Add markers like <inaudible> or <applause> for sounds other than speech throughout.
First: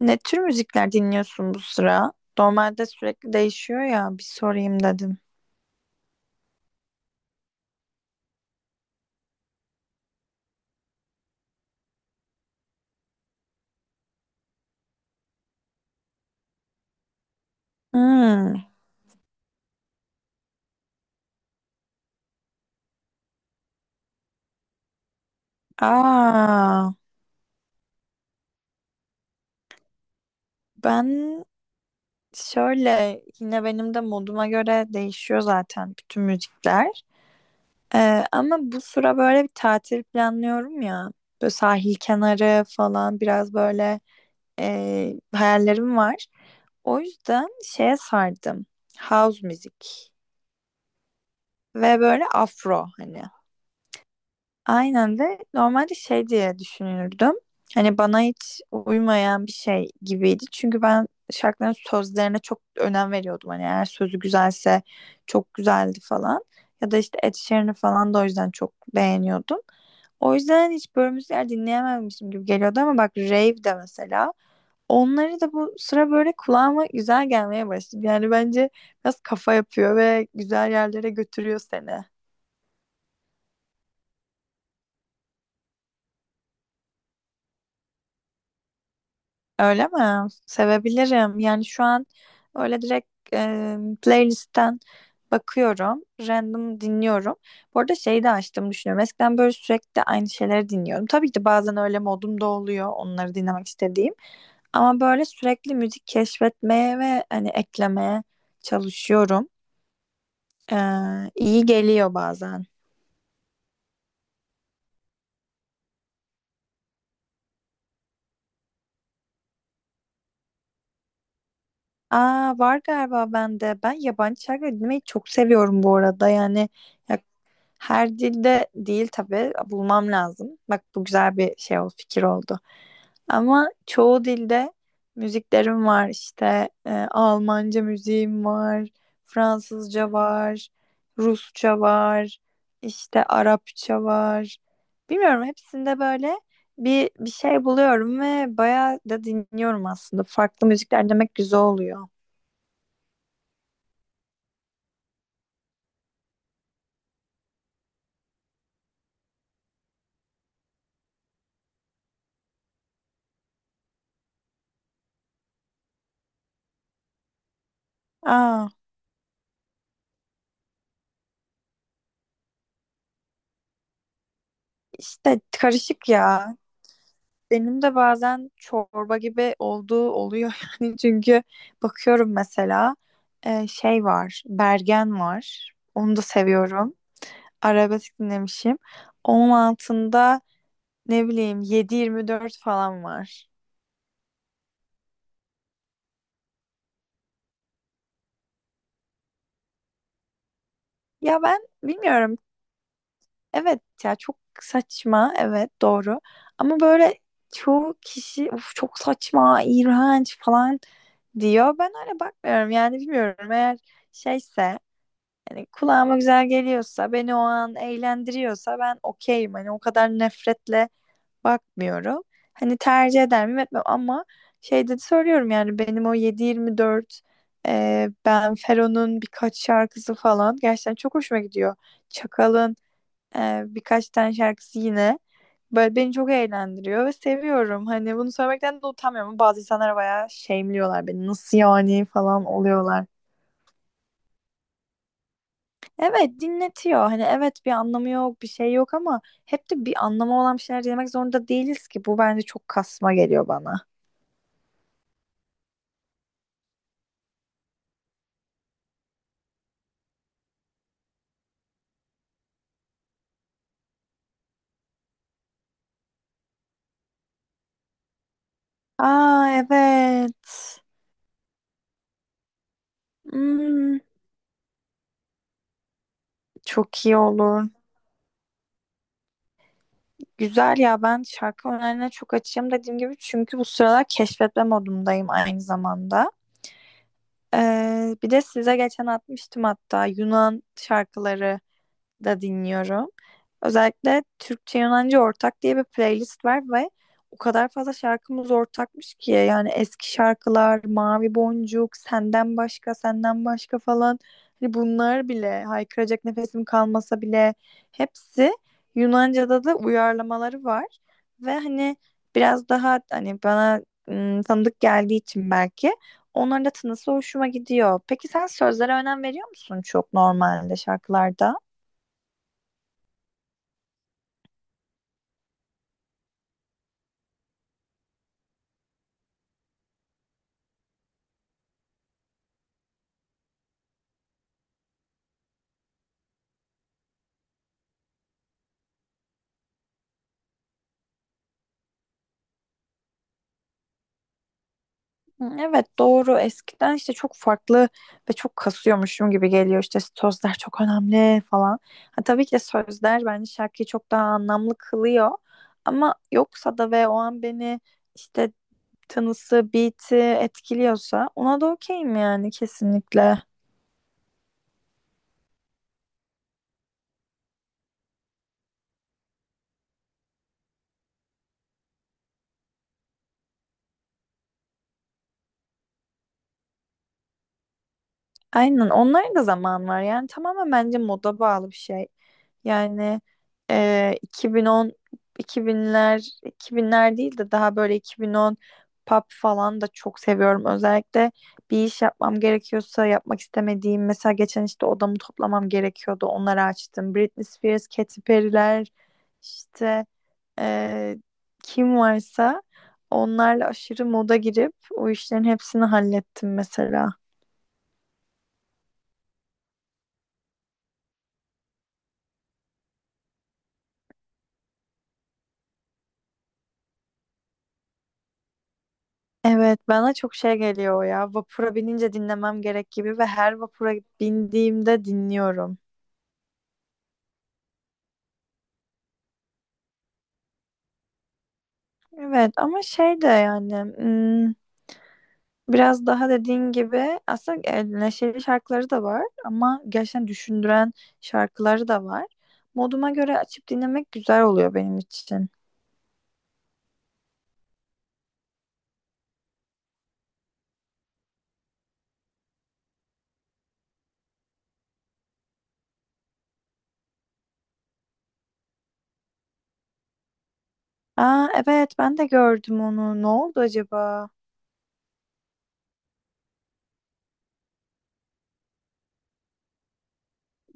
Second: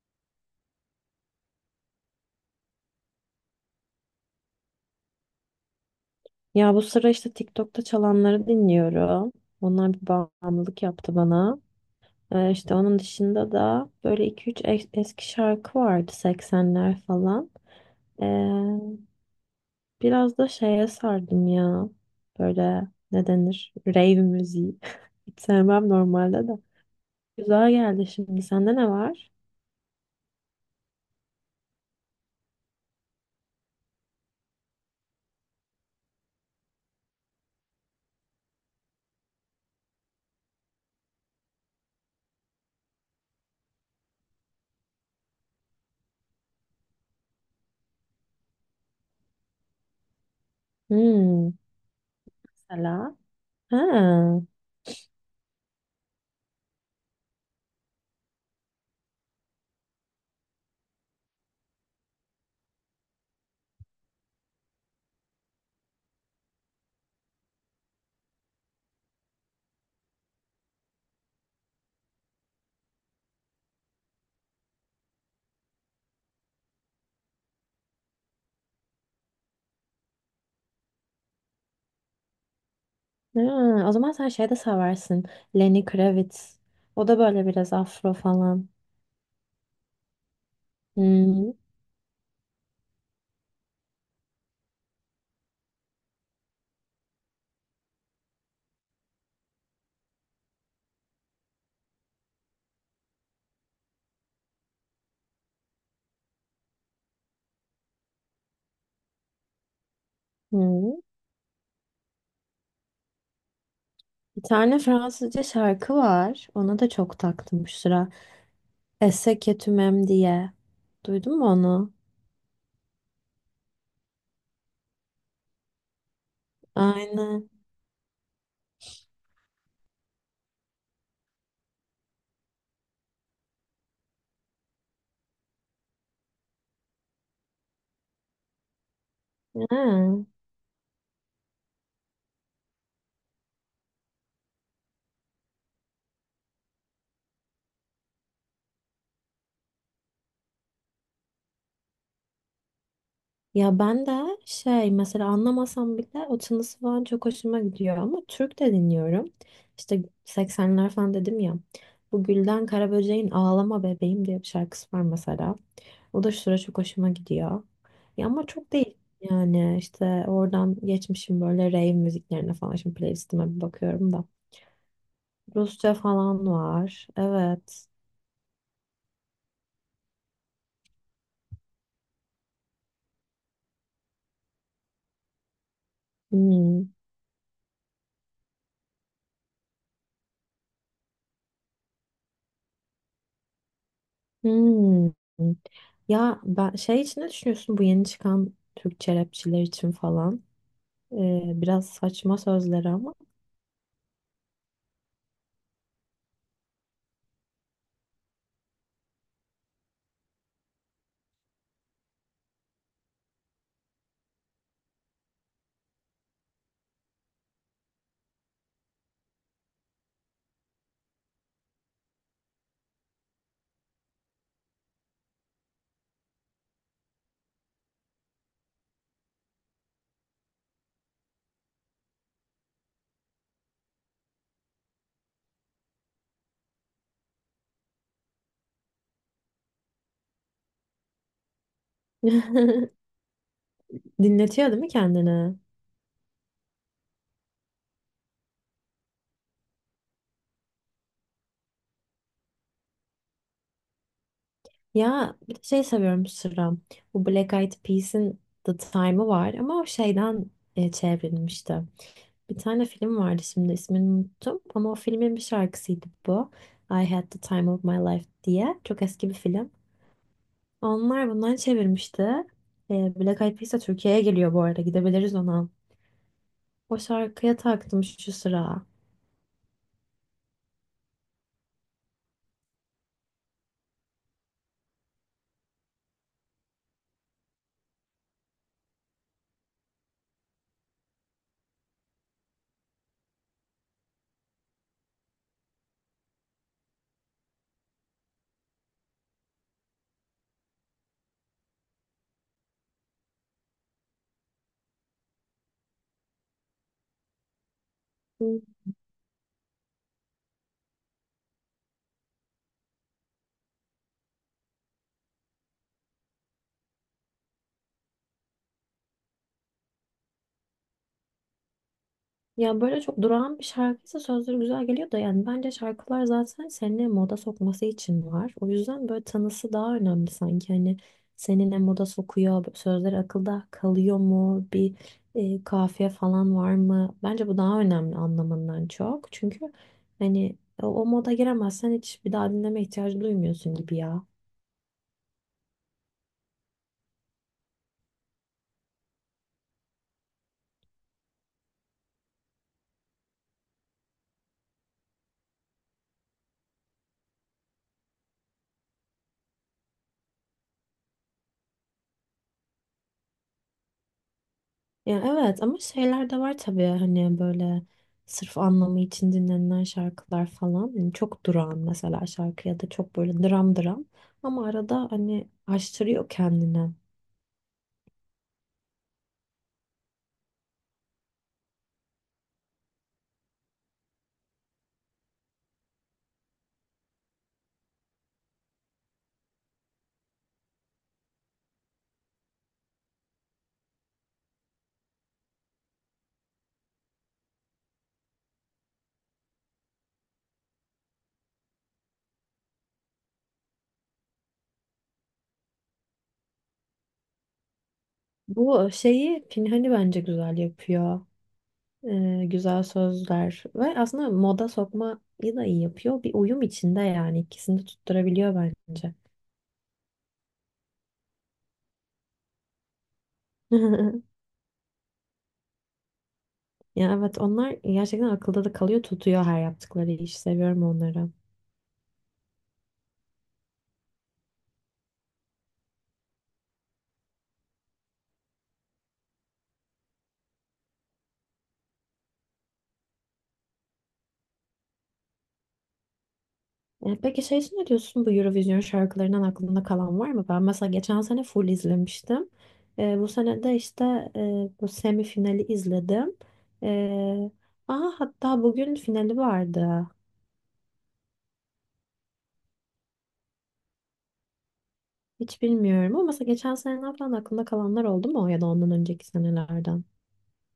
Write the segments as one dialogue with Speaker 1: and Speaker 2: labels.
Speaker 1: Ne tür müzikler dinliyorsun bu sıra? Normalde sürekli değişiyor ya, bir sorayım dedim.
Speaker 2: Ya bu sıra işte TikTok'ta çalanları dinliyorum. Onlar bir bağımlılık yaptı bana. İşte onun dışında da böyle iki üç eski şarkı vardı 80'ler falan. Ee,
Speaker 1: Hmm.
Speaker 2: Biraz da şeye sardım ya. Böyle ne denir? Rave müziği. <laughs> Hiç sevmem normalde de.
Speaker 1: Aa,
Speaker 2: Güzel geldi şimdi. Sende ne var?
Speaker 1: ben şöyle, yine benim de moduma göre değişiyor zaten bütün müzikler. Ama bu sıra böyle bir tatil planlıyorum ya. Böyle sahil kenarı falan, biraz böyle hayallerim var. O yüzden şeye sardım. House müzik
Speaker 2: Hmm,
Speaker 1: ve böyle afro
Speaker 2: mesela.
Speaker 1: hani.
Speaker 2: Ha,
Speaker 1: Aynen, de normalde şey diye düşünürdüm. Hani bana hiç uymayan bir şey gibiydi. Çünkü ben şarkıların sözlerine çok önem veriyordum. Hani eğer sözü güzelse çok güzeldi falan. Ya da işte Ed Sheeran'ı falan da o yüzden çok beğeniyordum. O yüzden hani hiç böyle müzikler dinleyememişim gibi geliyordu, ama bak rave de mesela. Onları da bu sıra böyle kulağıma güzel gelmeye başladı. Yani bence biraz kafa yapıyor ve güzel yerlere götürüyor seni.
Speaker 2: ha, O zaman sen şey de seversin. Lenny Kravitz. O da böyle biraz afro falan.
Speaker 1: Öyle mi? Sevebilirim.
Speaker 2: Hmm.
Speaker 1: Yani şu an öyle direkt playlistten bakıyorum. Random dinliyorum. Bu arada şeyi de açtım, düşünüyorum. Eskiden böyle sürekli aynı şeyleri dinliyorum. Tabii ki de bazen öyle modum da oluyor, onları dinlemek istediğim. Ama böyle sürekli müzik keşfetmeye ve hani eklemeye çalışıyorum.
Speaker 2: Hmm.
Speaker 1: Ee, iyi geliyor bazen.
Speaker 2: Bir tane Fransızca şarkı var. Ona da çok taktım şu sıra. Esse que tu m'aimes diye. Duydun mu onu?
Speaker 1: Aa, var galiba bende. Ben yabancı şarkı dinlemeyi çok seviyorum bu arada. Yani
Speaker 2: Aynen.
Speaker 1: her dilde değil tabii. Bulmam lazım. Bak bu güzel bir şey oldu, fikir oldu. Ama çoğu dilde müziklerim var, işte Almanca müziğim var, Fransızca
Speaker 2: Ha.
Speaker 1: var, Rusça var, işte Arapça var. Bilmiyorum, hepsinde böyle bir şey buluyorum ve bayağı da dinliyorum aslında. Farklı müzikler demek güzel oluyor.
Speaker 2: Ya ben de şey mesela anlamasam bile o tınısı falan çok hoşuma gidiyor ama Türk de dinliyorum. İşte 80'ler falan dedim ya. Bu Gülden Karaböcek'in Ağlama Bebeğim diye bir şarkısı var mesela. O da şu sıra çok hoşuma gidiyor. Ya ama
Speaker 1: Aa,
Speaker 2: çok değil yani işte oradan geçmişim böyle rave müziklerine falan. Şimdi playlistime bir bakıyorum da.
Speaker 1: işte
Speaker 2: Rusça
Speaker 1: karışık
Speaker 2: falan
Speaker 1: ya.
Speaker 2: var.
Speaker 1: Benim
Speaker 2: Evet.
Speaker 1: de bazen çorba gibi olduğu oluyor <laughs> yani, çünkü bakıyorum mesela şey var, Bergen var, onu da
Speaker 2: Hmm.
Speaker 1: seviyorum, arabesk dinlemişim, onun altında ne bileyim 7-24 falan var.
Speaker 2: Hmm. Ya ben şey için ne düşünüyorsun bu yeni çıkan Türkçe rapçiler için falan?
Speaker 1: Ya ben
Speaker 2: Biraz saçma
Speaker 1: bilmiyorum,
Speaker 2: sözleri ama.
Speaker 1: evet ya çok saçma, evet doğru, ama böyle çoğu kişi "Uf, çok saçma, iğrenç" falan diyor. Ben öyle bakmıyorum yani. Bilmiyorum, eğer şeyse, yani kulağıma güzel geliyorsa, beni o an eğlendiriyorsa ben okeyim. Hani o kadar nefretle bakmıyorum. Hani tercih eder miyim, etmem, ama şey de söylüyorum yani. Benim o 7-24, Ben Fero'nun birkaç şarkısı falan gerçekten çok hoşuma gidiyor. Çakal'ın birkaç tane şarkısı, yine böyle beni çok eğlendiriyor ve seviyorum. Hani bunu söylemekten de utanmıyorum. Bazı insanlar bayağı şeyimliyorlar beni. Nasıl yani falan oluyorlar.
Speaker 2: <laughs> Dinletiyor değil mi kendini?
Speaker 1: Evet, dinletiyor. Hani evet, bir anlamı yok, bir şey yok, ama hep de bir anlamı olan bir şeyler dinlemek zorunda değiliz ki. Bu bence çok kasma geliyor bana.
Speaker 2: Ya bir de şey seviyorum Sıra. Bu Black Eyed Peas'in The Time'ı var ama o şeyden çevrilmişti. Bir tane film vardı şimdi ismini unuttum ama o filmin bir şarkısıydı bu. I Had The Time Of My Life diye. Çok eski bir
Speaker 1: Aa,
Speaker 2: film.
Speaker 1: evet.
Speaker 2: Onlar bundan çevirmişti. Black Eyed Peas de
Speaker 1: Hmm,
Speaker 2: Türkiye'ye geliyor bu arada. Gidebiliriz ona. O
Speaker 1: çok iyi
Speaker 2: şarkıya
Speaker 1: olur.
Speaker 2: taktım şu sıra.
Speaker 1: Güzel ya, ben şarkı önerilerine çok açığım, dediğim gibi, çünkü bu sıralar keşfetme modundayım aynı zamanda. Bir de size geçen atmıştım hatta, Yunan şarkıları da dinliyorum. Özellikle Türkçe Yunanca Ortak diye bir playlist var ve o kadar fazla şarkımız ortakmış ki. Yani eski şarkılar, Mavi Boncuk, Senden Başka, Senden Başka falan, hani bunlar bile, haykıracak nefesim kalmasa bile, hepsi
Speaker 2: Hı.
Speaker 1: Yunanca'da da uyarlamaları var ve hani biraz daha hani bana tanıdık geldiği için belki onların da tınısı hoşuma gidiyor. Peki sen sözlere önem veriyor musun çok normalde, şarkılarda?
Speaker 2: Ya böyle çok durağan bir şarkıysa sözleri güzel geliyor da yani bence şarkılar zaten seni moda sokması için var. O yüzden böyle tanısı daha önemli sanki. Hani seni ne moda sokuyor, sözleri akılda kalıyor mu, bir kafiye falan var mı? Bence bu daha önemli anlamından çok. Çünkü hani o moda giremezsen hiç bir daha dinleme ihtiyacı duymuyorsun gibi ya.
Speaker 1: Hı, evet, doğru. Eskiden işte çok farklı ve çok kasıyormuşum gibi geliyor, işte sözler çok önemli falan. Ha, tabii ki de sözler bence şarkıyı çok daha anlamlı kılıyor, ama yoksa da, ve o an beni işte tanısı, beat'i etkiliyorsa ona da okeyim yani, kesinlikle.
Speaker 2: Ya evet ama şeyler de var tabii hani böyle sırf anlamı için dinlenilen şarkılar falan. Yani çok durağan mesela şarkı ya da çok böyle dram dram ama arada hani aştırıyor kendini.
Speaker 1: Aynen, onların da zaman var yani. Tamamen bence moda bağlı bir şey. Yani 2010, 2000'ler değil de daha böyle 2010 pop falan da çok seviyorum. Özellikle bir iş yapmam gerekiyorsa, yapmak istemediğim, mesela geçen işte odamı toplamam gerekiyordu, onları açtım. Britney Spears, Katy Perry'ler, işte e, kim varsa, onlarla aşırı moda girip o işlerin hepsini hallettim mesela.
Speaker 2: Bu şeyi Pinhani bence güzel yapıyor. Güzel sözler ve aslında moda sokmayı da iyi yapıyor. Bir uyum içinde yani ikisini de tutturabiliyor bence.
Speaker 1: Evet, bana çok şey geliyor o ya. Vapura binince dinlemem gerek gibi, ve her vapura
Speaker 2: <laughs>
Speaker 1: bindiğimde dinliyorum.
Speaker 2: Ya evet onlar gerçekten akılda da kalıyor tutuyor her yaptıkları iş. Seviyorum onları.
Speaker 1: Evet, ama şey de yani, biraz daha dediğin gibi aslında neşeli şarkıları da var, ama gerçekten düşündüren şarkıları da var. Moduma göre açıp dinlemek güzel oluyor benim için.
Speaker 2: E, peki şey için ne diyorsun bu Eurovision şarkılarından aklında kalan var mı? Ben mesela geçen sene full izlemiştim. Bu sene de işte bu semifinali izledim. E, aha hatta bugün finali vardı.
Speaker 1: Aa, evet, ben de gördüm onu. Ne oldu acaba?
Speaker 2: Hiç bilmiyorum ama mesela geçen seneden falan aklında kalanlar oldu mu ya da ondan önceki senelerden?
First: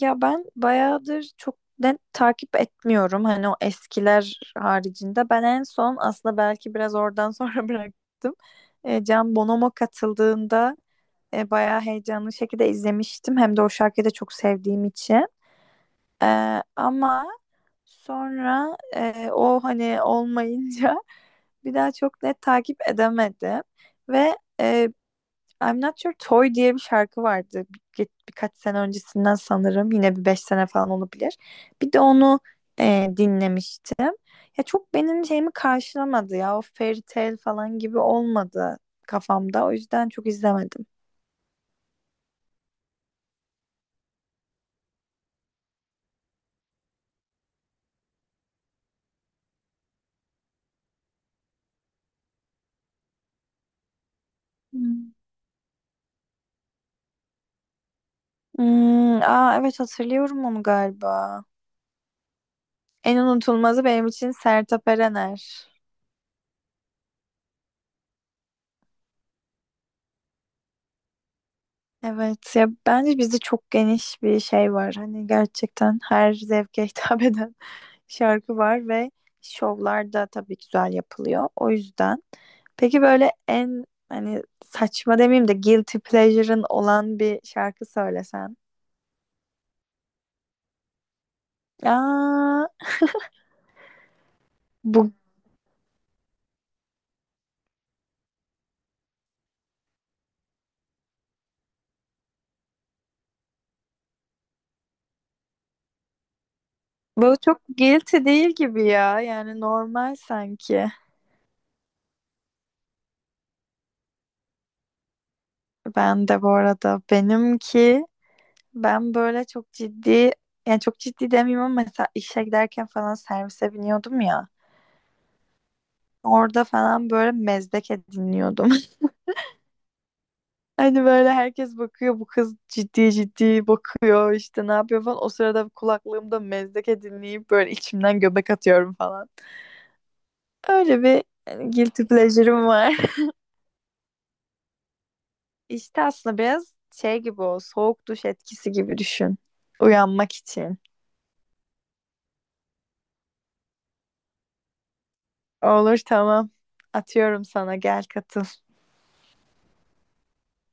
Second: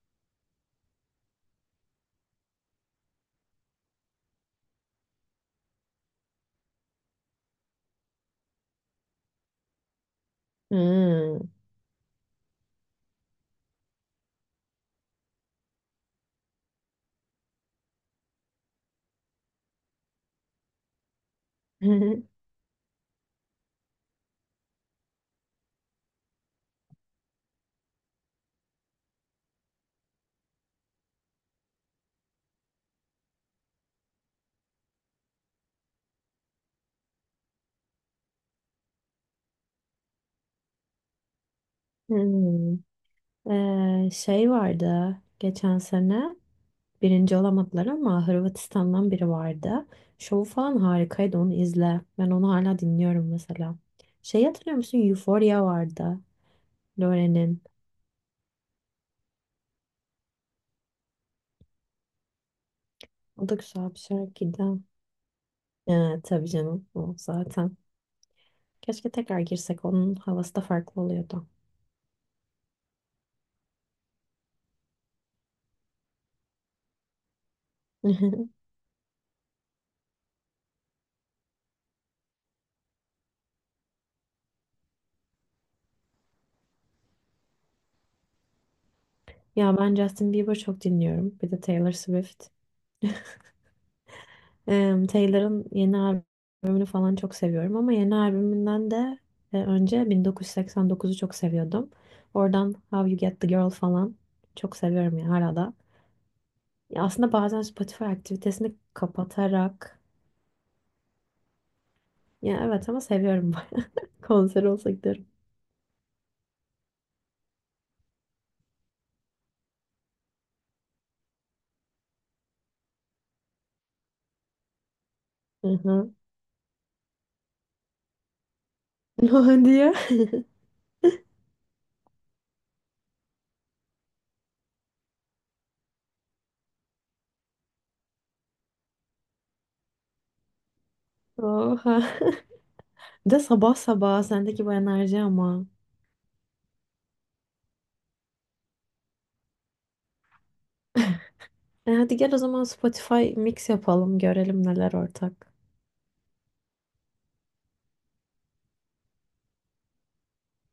Speaker 1: Ya ben bayağıdır çok net takip etmiyorum. Hani o eskiler haricinde. Ben en son aslında belki biraz oradan sonra <laughs> bıraktım. Can Bonomo katıldığında
Speaker 2: Hmm.
Speaker 1: bayağı heyecanlı şekilde izlemiştim. Hem de o şarkıyı da çok sevdiğim için. Ama sonra o hani olmayınca <laughs> bir daha çok
Speaker 2: <laughs>
Speaker 1: net takip edemedim. Ve I'm Not Your Toy diye bir şarkı vardı. Birkaç sene öncesinden sanırım. Yine bir 5 sene falan olabilir. Bir de onu dinlemiştim. Ya çok benim şeyimi karşılamadı ya. O fairy tale falan gibi olmadı kafamda. O yüzden çok izlemedim.
Speaker 2: Hmm. Şey vardı geçen sene. Birinci olamadılar ama Hırvatistan'dan biri vardı. Şovu falan harikaydı onu izle. Ben onu hala dinliyorum mesela. Şey hatırlıyor musun?
Speaker 1: Hmm.
Speaker 2: Euphoria vardı. Lore'nin.
Speaker 1: Hmm, aa evet, hatırlıyorum onu galiba. En
Speaker 2: O da
Speaker 1: unutulmazı
Speaker 2: güzel bir
Speaker 1: benim için
Speaker 2: şarkıydı.
Speaker 1: Sertab Erener.
Speaker 2: Tabii canım o zaten. Keşke tekrar girsek onun havası da farklı oluyordu.
Speaker 1: Evet ya, bence bizde çok geniş bir şey var. Hani gerçekten her zevke hitap <laughs> eden şarkı
Speaker 2: <laughs>
Speaker 1: var ve şovlar da tabii güzel yapılıyor. O yüzden. Peki böyle en, hani saçma demeyeyim de, guilty pleasure'ın olan bir şarkı söylesen.
Speaker 2: Ya ben Justin Bieber çok dinliyorum. Bir de Taylor Swift.
Speaker 1: Aa,
Speaker 2: <laughs> Em,
Speaker 1: bu
Speaker 2: Taylor'ın yeni albümünü falan çok seviyorum ama yeni albümünden de önce 1989'u çok seviyordum. Oradan How You Get the Girl falan çok seviyorum ya hala da. Ya aslında
Speaker 1: bu çok
Speaker 2: bazen Spotify
Speaker 1: guilty değil
Speaker 2: aktivitesini
Speaker 1: gibi ya. Yani
Speaker 2: kapatarak
Speaker 1: normal sanki.
Speaker 2: ya evet ama seviyorum <laughs> konser olsa giderim.
Speaker 1: Ben de bu arada, benimki, ben böyle çok ciddi, yani çok ciddi demeyeyim, ama mesela işe giderken falan servise biniyordum ya.
Speaker 2: Hı hı.
Speaker 1: Orada falan böyle Mezdeke dinliyordum.
Speaker 2: <laughs> Ne diyor?
Speaker 1: Hani böyle herkes bakıyor, bu kız ciddi ciddi bakıyor işte, ne yapıyor falan. O sırada kulaklığımda Mezdeke dinleyip böyle içimden göbek atıyorum falan. Öyle bir
Speaker 2: <laughs>
Speaker 1: yani
Speaker 2: Oha.
Speaker 1: guilty pleasure'ım var. <laughs>
Speaker 2: <laughs> Bir De sabah sabah sendeki bu enerji ama.
Speaker 1: İşte aslında biraz şey gibi, o soğuk duş etkisi gibi düşün. Uyanmak için.
Speaker 2: E hadi gel o zaman Spotify mix yapalım görelim neler ortak.
Speaker 1: Olur, tamam. Atıyorum sana, gel katıl.